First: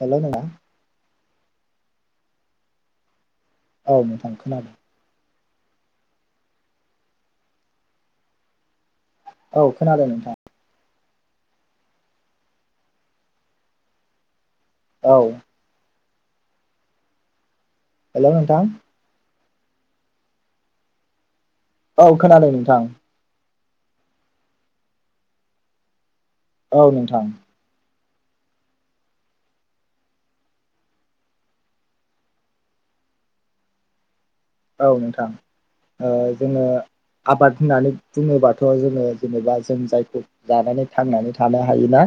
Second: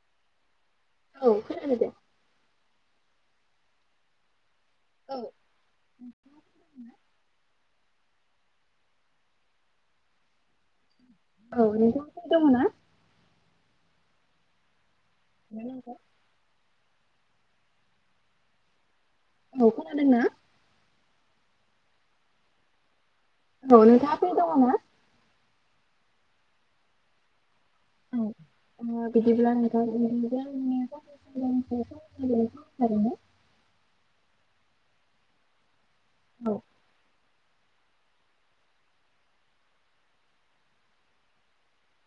Hello [unintelligible] औ खोनादो दे। औ नोंथां खोनादों। [inaudible] औ खोनादों नोंथां। औ नोंथाङा फ्रि दङ ना? औ [unintelligible] हेलौ नोंथां। औ खोनादोंना? औ खोनादों नोंथां। औ नोंथाङा फ्रि दङना? औ नोंथां। ओ बिदिब्ला [unintelligible] औ नोंथां ओ औ जोङो आबाद होननानै बुङोबाथ' जोङो जेनेबा जों जायखौ जानानै थांनानै थानो हायोना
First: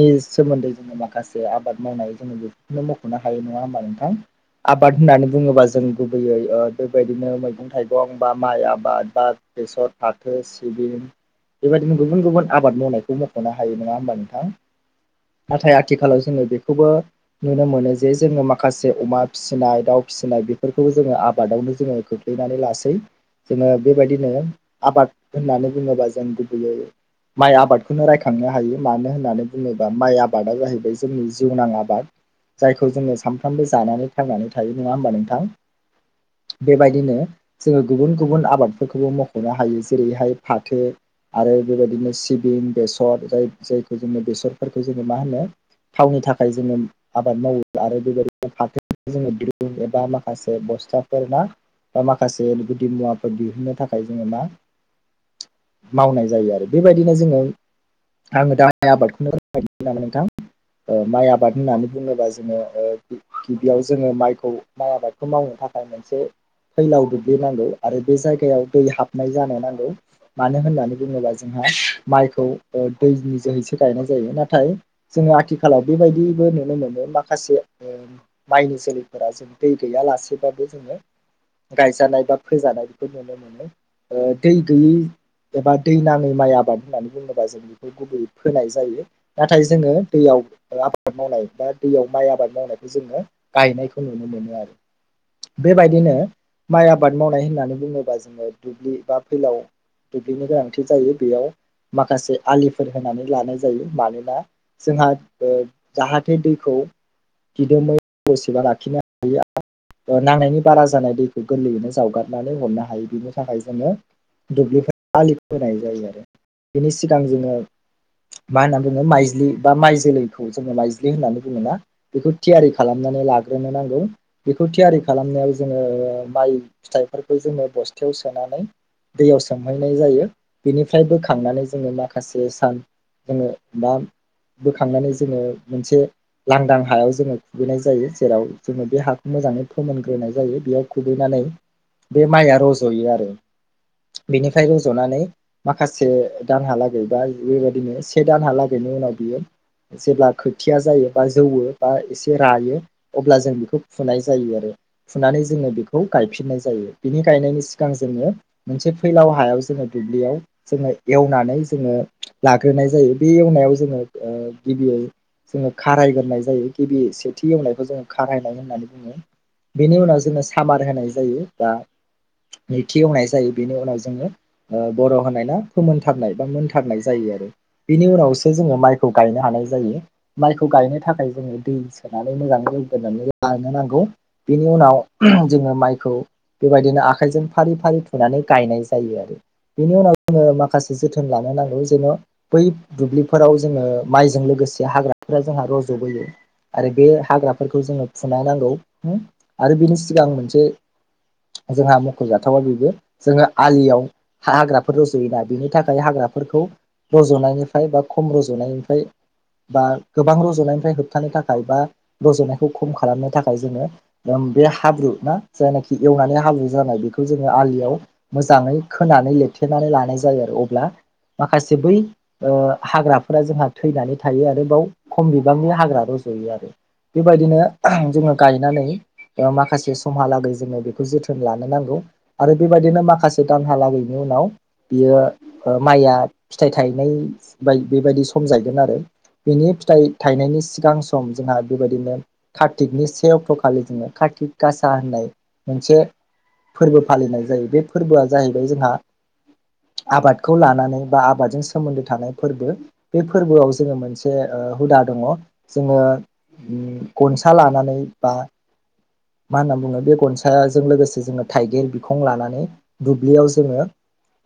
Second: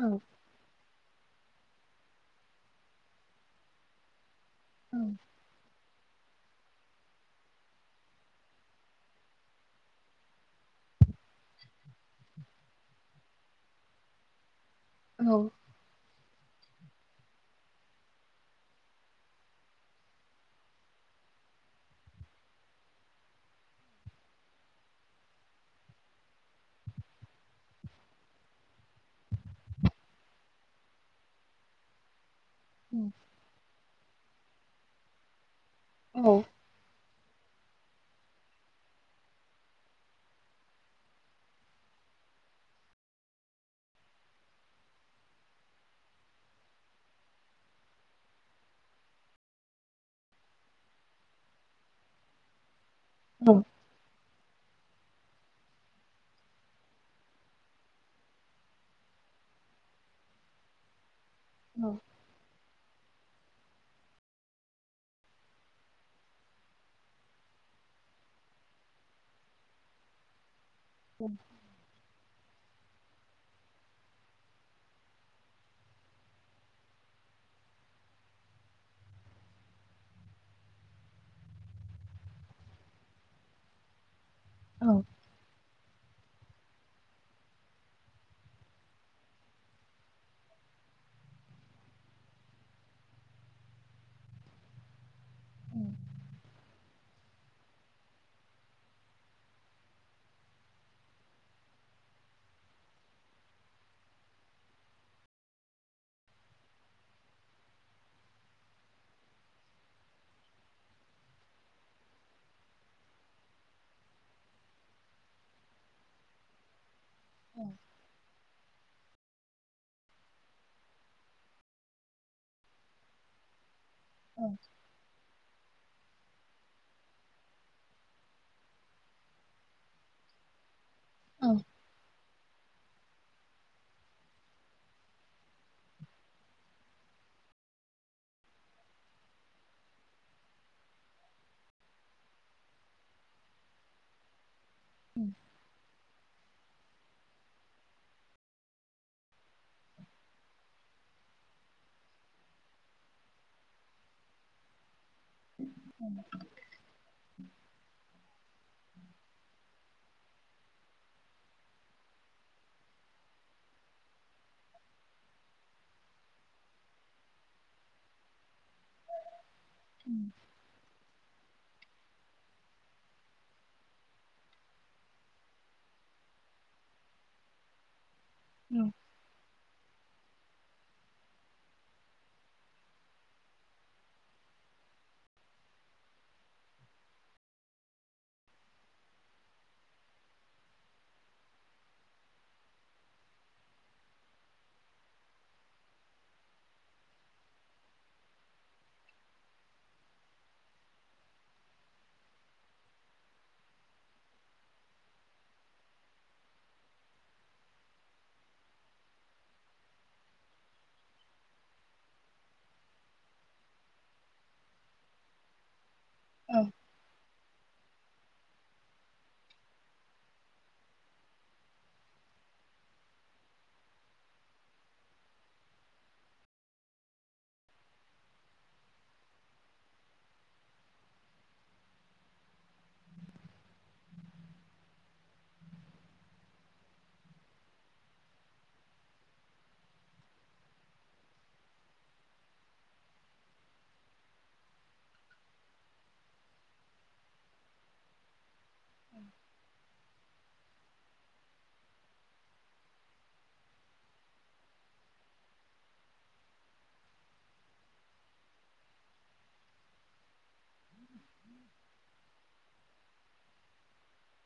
औ सोमोन्दै जोङो माखा माखासे आबाद मावनाय जोङो बेखौनो मख'नो हायो नङा होमबा नोंथां आबाद होननानै बुङोबा जों गुबैयै ओ बेबायदिनो मैगं थाइगं बा माइ आबाद बा बेसर, फाथो, सिबिं बेबायदिनो गुबुन गुबुन आबाद मावनायखौ मख'नो हायो नङा होमबा नोंथां औ नाथाय आथिखालाव जोङो बेखौबो नुनो मोनो जे जोङो माखासे अमा फिसिनाय, दाउ फिसिनाय बेफोरखौबो जोङो आब बादावनो जोङो खोख्लैनानै लासै। जोङो बेबायदिनो आबाद होननानै बुङोबा जों गुबैयै माइ आबादखौनो रायखांनो हायो मानो होननानै बुङोबा माइ आबादा जाहैबाय जोंनि जिउनां आबाद। जायखौ जोङो सानफ्रामबो जानानै थांनानै थायो नङा होमबा नोंथां। औ बेबायदिनो जोङो गुबुन गुबुन आबादफोरखौबो मख'नो हायो जेरैहाय फाथो आरो बेबायदिनो सिबिं बेसर जाय जायखौ जोङो बेसरफोरखौ जोङो मा होनो थावनि थाखाय जोङो आबाद मावो आरो बेबायदिनो फाथो जोङो दिरुं एबा माखासे बस्था फोर मा ओ माखासे गुदि मुवाफोर औ दिहुननो थाखाय जोङो मा मावनाय जायो आरो बेबायदिनो जोङो आङो [unintelligible] ओ नोंथां माइ आबाद होननानै बुङोबा जोङो ओ गिबियाव जोङो माइखौ माइ आबादखौ मावनो थाख आं मोनसे फैलाव दुब्लि नांगौ आरो बे जायगायाव दै हाबनाय जानो नांगौ मानो होनना बुङोबा जोंहा माइखौ ओ दैनि जोहैसो गायनाय जायो नाथाय जोङो आथिखालाव बेबायदिबो नुनो मोनो माखासे माइनि जोलैफोरा जों दै गैया लासे [unintelligible] जोङो गायजानाय बा फोजानाय बेखौ नुनो मोनो। ओ दै गैयै औ एबा दै नाङै माइ आबाद होननानै बुङोबा जों बेखौ गुबै फोनाय जायो नाथाय जोङो दैयाव आबाद मावनाय बा दैयाव माइ आबाद मावनायखौ जोङो गायनायखौ नुनो मोनो आरो। बेबायदिनो माइ आबाद मावनाय होननानै बुङोबा जोङो दुब्लि बा फैलाव दुब्लि गोनांथि जायो बेयाव माखासे आलिफोर होनानै लानाय जायो मानोना जोंहा ओ जाहाथे दैखौ दिदोमै बेसेबा लाखिनो हायो । ओ नांनायनि बारा जानाय दैखौ गोरलैयैनो जावगारनानै हरनो हायो बिनि थाखाय जोङो दुब्लिफोर आलि होनाय जायो आरो बिनि सिगां जोङो मा होन्ना बुङो माइज्लि बा माइ जोलैखौ जोङो माइज्लि होननानै बुङोना बेखौ थियारि खालामनानै लाग्रो नो नांगौ बेखौ थियारि खालामनायाव जोङो ओ माइ फिथाइफोरखौ जोङो बस्थायाव सोनानै दैयाव सोमहैनाय जायो बेनिफ्राय बोखांनानै जोङो मा माखासे सान जोङो दा बोखांनानै जोङो मोनसे लांदां हायाव जोङो खुबैनाय जायो जेराव जोङो बे हा मोजाङै फोमोनग्रोनाय जायो बेयाव खुबैनानै बे माइआ रज'यो आरो। बेनिफ्राय रज'नानै माखासे दानहालागै बा बेबायदिनो से दानहालागैनि उनाव बियो। जेब्ला खोथिया जायो बा जौवो बा एसे रायो अब्ला जों बेखौ फुनाय जायो आरो फुनानै जोङो बेखौ गायफिननाय जायो ।बिनि गायनायनि सिगां जोङो मोनसे फैलाव हायाव जोङो दुब्लियाव जोङो एवनानै जोङो लाग्रोनाय जायो बे जोङो गिबियै। जोङो खारायग्रोनाय जायो गिबि सेथि एवनायखौ जोङो खारायनाय होननानै बेनि उनाव जोङो सामार होनाय जायो बा नैथि एवनाय जायो बेनि उनाव जोङो बर' होनायनाा फोमोनथारनाय बा मोनथारनाय जायो आरो बेनि उनावसो जोङो माइखौ गायनो हानाय जायो। माइखौ गायनो थाखाय जोङो दै सोनानै मोजाङै जौगोननानै लानो होनांगौ बिनि उनाव जोङो माइखौ बेबायदिनो आखाइजों फारि फारि थुनानै गाय गायनाय जायो आरो। बेनि उनाव जोङो माखासे जोथोन लानो नांगौ जेन' बै दुब्लिफोराव जोङो माइजों लो गोसे हाग्राफोरा जोंहा रज'बोयो आरो बे हाग्राफोरखौ जोंङो बुंनो नांगौ आरो बिनि सिगां मोनसे जोंहा मख'जाथावा बेबो जोङो आलियाव हाग्राफोर रज'योना बेनि थाखाय हाग्रा हाफोरखौ रज'नायनिफ्राय बा खम रज'नायनिफ्राय बा गोबां रज'नायनिफ्राय होबथानो थाखाय बा रज'नायखौ खम खालामनो थाखाय जोङो बे हाब्रु ना जायनाखि एवनानै हाब्रु जानाय बेखौ जोङो आलियाव मोजाङै खोनानै लिरथेनानै लानाय जायो आरो अब्ला माखासे बै ओ हाग्राफोरा जोंहा थैनानै थायो आरो बाव खम बिबांनि हाग्रा र रजयो आरो। बेबायदिनो जोङो गायनानै माखासे समहालागै जोङो बेखौ जोथोन लानो नांगौ आरो बेबायदिनो माखासे दानहालागै उनाव बियो माइया फिथाइ थायनाय बा बेबायदि सम जाहैगोन आरो बेनि फिथाइ थायनायनि सिगां सम जोंहा बेबायदिनो काथिकनि से अक्ट' खालि जोङो काथिक आसा होननाय मोनसे फोरबो फालिनाय जायो बे फोरबोआ जाहैबाय जोंहा आबादखौ लानानै बा आबादजों सोमोन्दो थानाय फोरबो बे फोरबोआव जोङो मोनसे ओ ओ हुदा दङ जोङो गनसा लानानै बा मा होनना बुङो बे गनसाजों लोगोसे जोङो थाइगिर बिखं लानानै दुब्लियाव जोङो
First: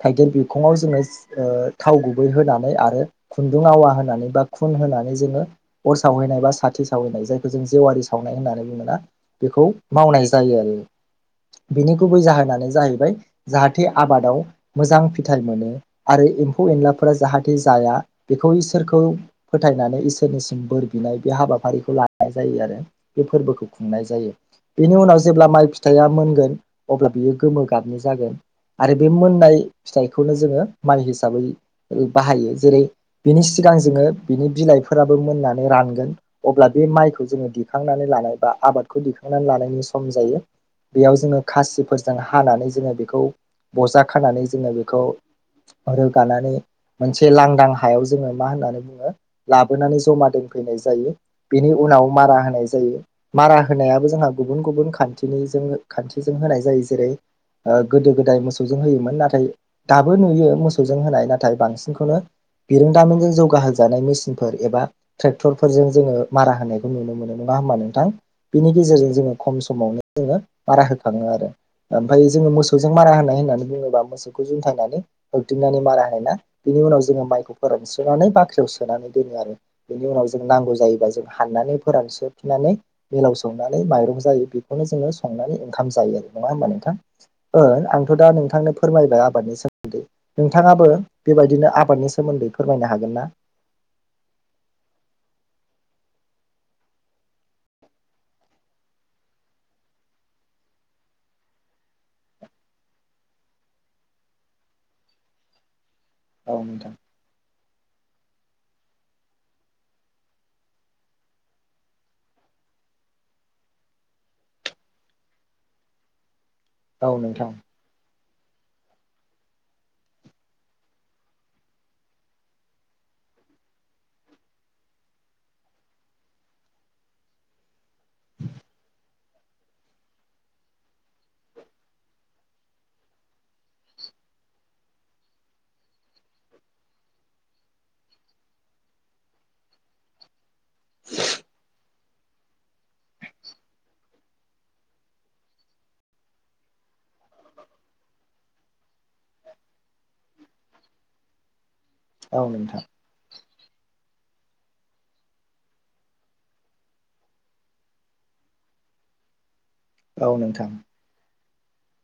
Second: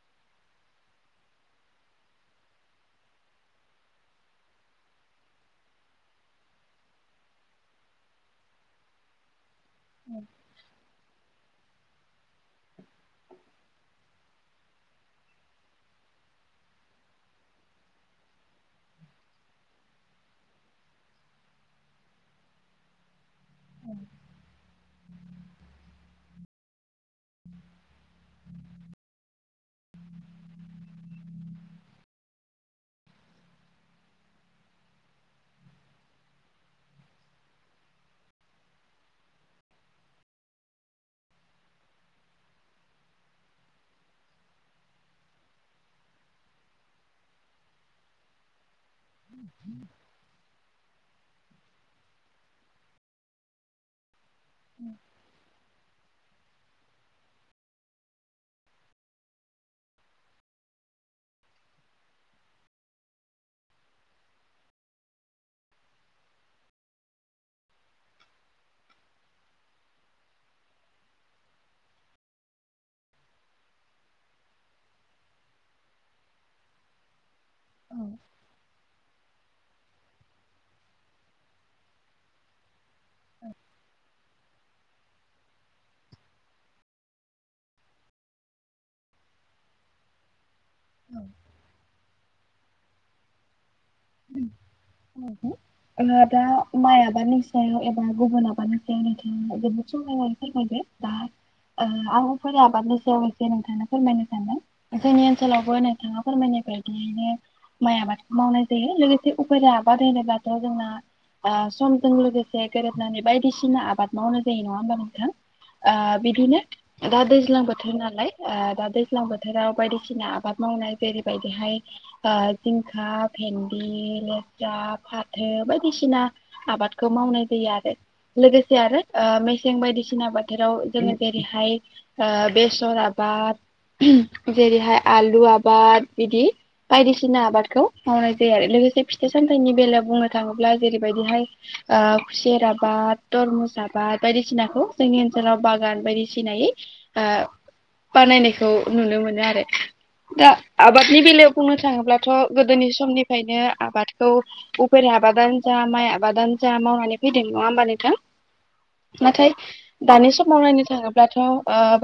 थाइगिर बिखङाव जोङो ओ थाव गुबै होनानै आरो खुन्दुं आवा होनानै बा खु होननानै जोङो अर सावहैनाय बा साखो सावनाय जायो जों जेवारि सावनाय होननानै बुङा बेखौ मावनाय जायो आरो। बिनि गुबै जाहोनानो जाहैबाय जाहाथे आबादाव मोजां फिथाइ मोनो आरो एम्फौ एनलाफोरा जाहाथे जाया बेखौ इसोरखौ फोथायनानै इसोरनिसिम बोर बिनाय बे हाबाफारिखौ लानाय जायो आरो बे फोरबोखौ खुंनाय जायो। बेनि उनाव जेब्ला माइ फिथाइया मोनगोन अब्ला बियो गोमो गाबनि जागोन। आरो बे मोननाय फिथाइखौनो जोङो मान हिसाबै बाहायो जेरै बिनि सि सिगां जोङो बिनि बिलाइफोराबो मोननानै रानगोन अब्ला बे माइखौ जोङो दिखांनानै लानाय बा आबादखौ दिखांनानै लानायनि सम जायो। बेयाव जोङो खासिफोरजों हानानै जोङो बेखौ बजा खानानै जोङो बेखौ रोगानानै मोनसे लांदां हायाव जोङो मा होननानै बुङो ओ लाबोनानै जमा दोनफैनाय जायो। बिनि उनाव मारा होनाय जायो मारा होनायाबो जोंहा गुबुन गुबुन खान्थिनिजों खान्थिजों होनाय जायो जेरै ओ गोदो गोदाय मोसौजों होयोमोन नाथाय दाबो नुयो मोसौजों होनाय नाथाय बांसिनखौनो बिरोंदामिजों जौगाहोजानाय मेसिनफोर एबा ट्रेक्टरफोरजों जोङो मारा होनायखौ नुनो मोनो नङा होमा नोंथां। बिनि गेजेरजों जोङो खम समावनो जोङो मारा होखाङो । ओ ओमफ्राय जोङो मोसौजों मारा होनाय होननानै बुङोबा मोसौखौ जुन्थायनानै होबथिंनानै मारा होनाय बिनि उनाव जोङो माइखौ फोरानस्रोनानै बाख्रियाव सोनानै दोनो आरो बेनि उनाव जों नांगौ जायोब जों हाननानै फोरानसोफिननानै मिलाव संनानै माइरं जायो बेखौनो जोङो संनानै ओंखाम जायो आरो नङा हबा नोंथां ओ आंथ' दा नोंथांनो फोरमायबाय आबादनि सोमोन्दै [inaudible] नोंथाङाबो बेबायदिनो आबादनि सोमोन्दै फोरमायनो हागोन ना [inaudible] ओ दा माइ आबनि सायाव एबा गुबुन आबादनि सायाव नोंथाङा जोबोद समहायनानै फोरमायबाय दा ओ आंफोर आबादनि सायाव एसे नोंथांनो फोरमायनो सानदों जोंनि ओनसोलावबो बिथाङा औ फोरमायनाय नोंथां बायदिहैनो माइ आबादखौ मावनाय जायो लोगोसे फोरा आबाद होनोबथ' जोंना ओ समजों लोगोसे गोरोबनानै बायदिसिना आबाद मावनाय जायो नङा होमबा नोंथां ओ बिदिनो औ दा नोंथां दैज्लां बोथोर नालाय ओ दा दैज्लां बोथोराव बायदिसिना आबाद मावनाय जेरैबायदिहाय ओ जिंखा भिन्दी [unintelligible] [unintelligible] फाथो बायदिसिना आबादखौ मावनाय जायो आरो लोगोसे आरो ओ मेसें बायदिसिना बोथोराव जोङो जेरैहाय ओ बेसर आबाद [unintelligible] जेरैहाय आलु आबाद बिदि बायदिसिना आबादखौ मावनाय जायो आरो लोगोसे फिथाइ सामथाइनि बेलायाव बुंनो थाङोब्ला जेरैबायदिहाय ओ खुसेरा बाद थरमुस आबाद बायदिसिनाखौ जोंनि ओनसोलाव बागान बायदिसिनायै ओ बानायनायखौ नुनो मोनो आरो दा आबादनि बेलायाव फंनैसो बुंनो थाङोब्लाथ' औ नोंथां गोदोनि समनिफायनो आबादखौ उफेर आबादानो जा माइ आबादानो जा मावनानै फैदों नङा होमबा नोंथां नाथाय दानि औ समाव नोंथां नायनो थाङोब्लाथ' ओ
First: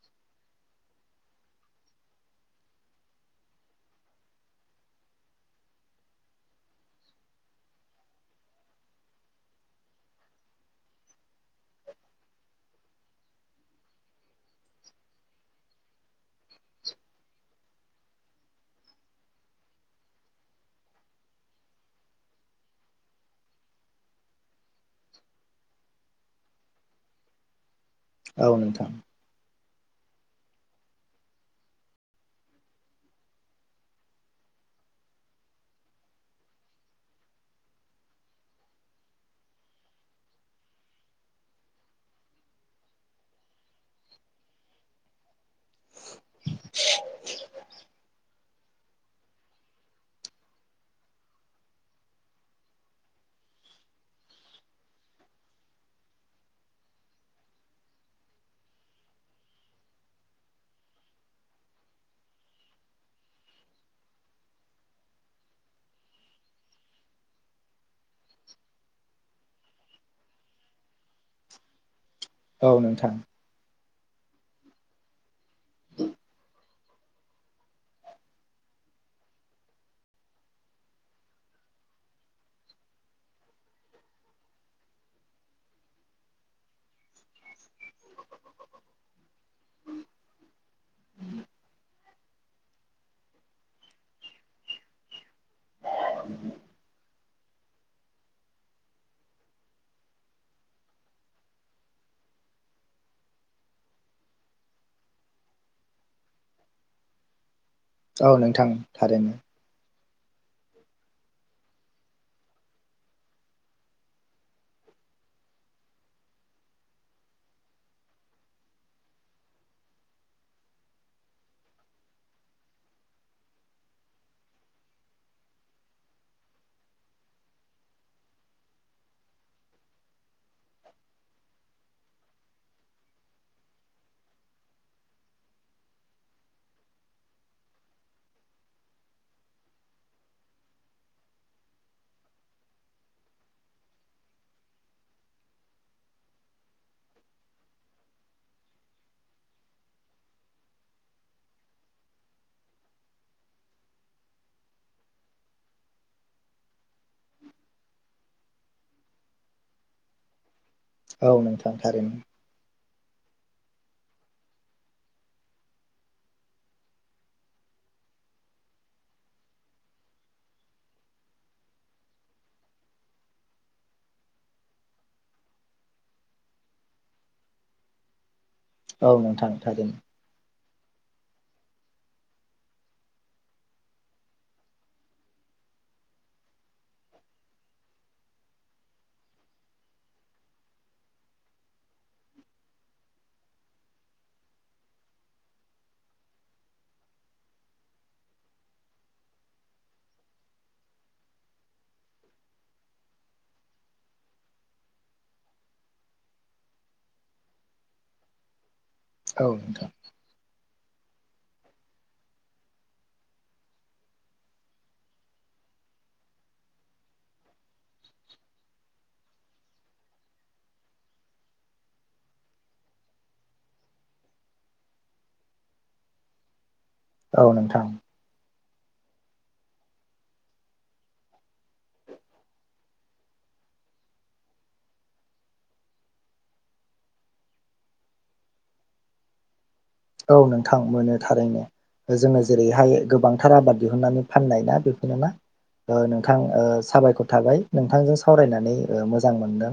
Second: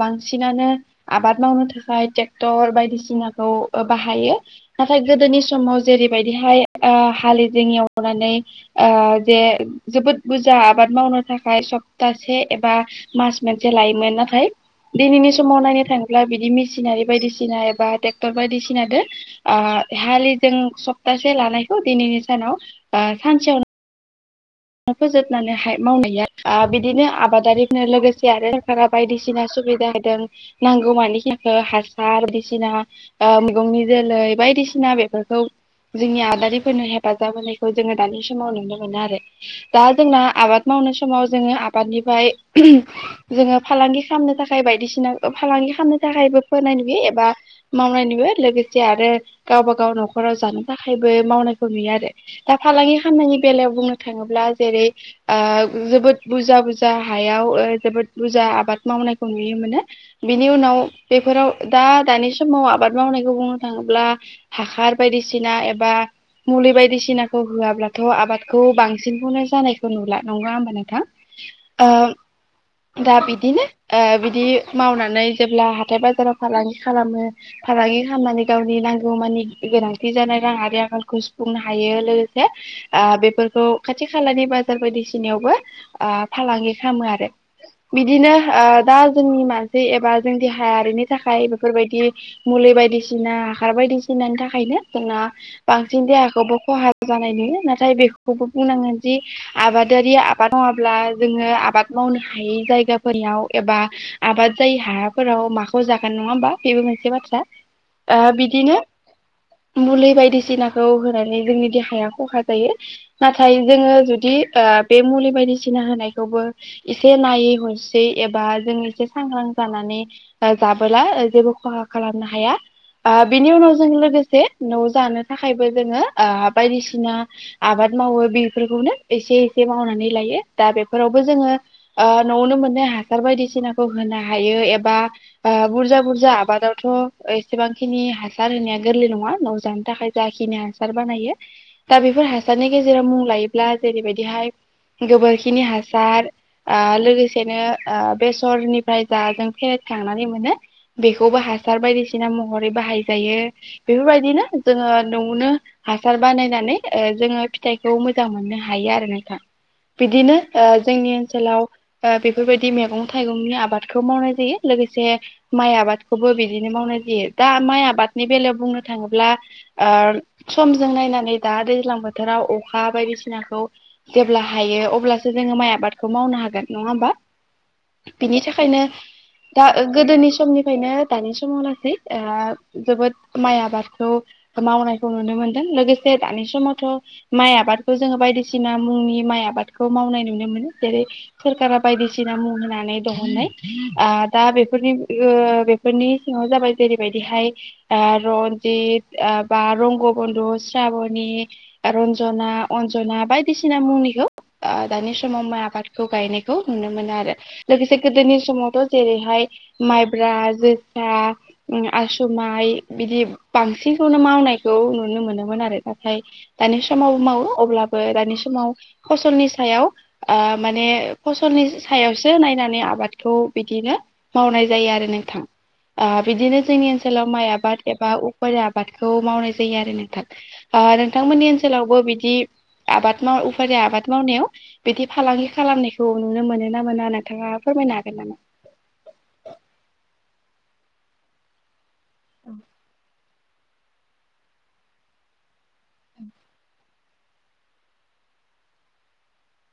बांसिनानो आबाद मावनो थाखाय ट्रेक्टर बायदिसिनाखौ ओ बाहायो नाथाय गोदोनि समाव जेरैबायदिहाय ओ हालि जों एवनानै ओ जे जोबोद बुरजा आबाद मावनो थाखाय सपताहसे एबा मास मोनसे लायोमोन नाथाय दिनैनि समाव नायनो थाङोब्ला बिदि मेसिनारि बायदिसिना एबा टेक्टर बायदिसिना दो ओ हालि जों सप्तासे लानायखौ दिनैनि सानाव ओ सानसेयाव फोजोबनानैहाय मावनाया ओ बिदिनो आबादारि [inaudible] लोगोसे आरो औ सोरकारा नोंथां बायदिसिना सुबि दा होदों नांगौ [inaudible] हासार [inaudible] सिना ओ मेगंनि जोलै बायदिसि ना बेफोरखौ जोंनि आदारिफोरनो हेफाजाब होनायखौ जोङो दानि समाव नुनो मोनो आरो दा जोंना आबाद मावनाय समाव जोङो आबादनिफाय [unintelligible] जोङो फालांगि खामनो थाखाय बायदिसिना ओ फालांगि खामनो थाखायबो फोनाय नुयो एबा मावनाय नुयो लोगोसे आरो गावबा गाव न'खराव जानो थाखायबो मावनायखौ नुयो आरो दा फालांगि खामानायनि बेलायाव बुंनो थाङोब्ला जेरै ओ जोबोद बुरजा बुरजा हायाव ओ जोबोद बुरजा आबाद माव नायखौ नुयो मोनो बिनि उनाव बेफोराव दा दानि समाव आबाद मावनायखौ बुंनो थाङोब्ला हाखार बायदिसिना एबा मुलि बायदिसिना होआब्लाथ' आबादखौ बां सिनखौनो जानायखौ नुला नंङा होमब नोंथां औ ओ नोंथां दा बिदिनो ओ बिदि मावनानै जेब्ला हाथाय बाजाराव फालांगि खालामो फालांगि खामनानै गावनि नांगौ मानि गोनांथि जानाय रां आरि आंखालखौ सुफुंनो हायो लोगोसे ओ बेफोरखौ खाथि खालानि बाजार बायदिसिनायावबो ओ फालांगि खामो आरो बिदिनो ओ दा जोंनि मानसि एबा जोंनि देहायारिनि थाखाय बेफोरबायदि मुल बायदिसिना हाखार बायदिसिनानि थाखायनो जोंना बांसिन देहाखौबो खहा जानाय नुयो नाथाय बेखौबो बुंनांगोन जि आबादारि आबाद मावाब्ला जोङो आबाद मावनो हायै जायगाफोरनियाव एबा आबाद जायि हाफोराव माखौ जागोन नङा होमबा बेबो मोनसे बाथ्रा । औ ओ नोंथां बिदिनो थारैनो मुलि बायदिसिनाखौ होनानै जोंनि देहाया खहा जायो नाथाय जोङो जुदि ओ बे मुलि बायदिसिना होनायखौबो एसे नायै हरसै । एबा जों एसे सांग्रां जानानै ओ जाबोला ओ जेबो खहा खालामनो हाया ओ बिनि उनाव जों लोगोसे न'आव जानो थाखायबो जोङो ओ बायदिसिना आबाद मावो बेफोरखौनो एसे एसे मावनानै लायो दा बेफोरावबो जोङो ओ न'आवनो मोननाय हा सार बायदिसिनाखौ होनो हायो एबा ओ बुरजा बुरजा आबादावथ' एसेबांखिनि नि हासार होनाया गोरलै नङा नआव जानो थाखाय जाखिनि हासार बानायो दा बेफोर हा [unintelligible] गेजेराव मुं लायोब्ला जेरैबायदिहाय गोबोरखिनि हासार ओ लोगोसेनो ओ बेसरनिफ्राय जा जों फ्रेस खांनानै मोनो बेखौबो हासार बायदिसिना महरै बाहाय जायो बेफोरबायदिनो जोङो न'आवनो हासार बानायनानै ओ जोङो फिथाइखौ मोजां मोननो हायो आरो नोंथां बिदिनो ओ जोंनि औ ओनसोलाव नोंथां थारैनो बेफोरबायदि मैगं थाइगंनि आबादखौ मावनाय जायो लोगोसे माइ आबादखौबो बिदिनो मावनाय जायो दा माइ आबाद बेलायाव बुंनो थाङोब्ला समजों नायनानै दा दैज्लां बोथोराव अखा बायदिसिनाखौ जेब्ला हायो अब्लासो जोङो माइ आबादखौ मावनो हागोन। नङा होमबा? [inaudible] बिनि थाखायनो औ नोंथां दा थारैनो गोदोनि समनि खायनो दानि समाव जोबोद माइ आबादखौ मावनायखौ नुनो मोनदों। लोगोसे दानि समावथ' माइ आबादखौ जोङो बायदिसिना मुंनि माइ आबादखौ मावनाय नुनो मोनो जेरै सोरखारा बायदि बायदिसिना मुं होनानै दिहुननाय ओ दा बेफोरनि ओ बेफोरनि सिङाव जाबाय जेरै बिदिहाय ओ रनजित बा रंग, बन्धु, स्राबनि रन्जना अन्जना बायदिसिना मुनिखौ दानि समाव माइ आबादखौ गायनायखौ नुनो मोनो आरो लोगोसे गोदोनि समावथ' जेरैहाय औ नोंथां माइब्रा आसुमाइ बिदि बांसिनखौनो मावनायखौ नुनो मोनोमोन आरो। ओमफ्राय दानि समाव मावो अब्लाबो दानि समाव फसलनि सायाव ओ माने फसल नि सायावसो नायनानै आबादखौ बिदिनो मावनाय जायो आरो नोंथां। आ बिदिनो जोंनि ओनसोलाव माइ औ आबाद नोंथां एबा उफेरा आबादखौ मावनाय जायो आरो नोंथां। नोंथांमोननि ओनसोलावबो बिदि आबाद माव उफारिया आबाद मावनायाव बिदि फालांगि खालामनायखौ नुनो मोनो ना मोना नोंथाङा फोरमायनो हागोन नामा? [inaudible] नोंथां मोनो थारैनो जोङो जेरैहाय गोबां आबाद दिहुननानै फाननाय ना बेखौनोना नोंथां साबायखर थाबाय नोंथांजों सावरायनानै मोजां मोनदों।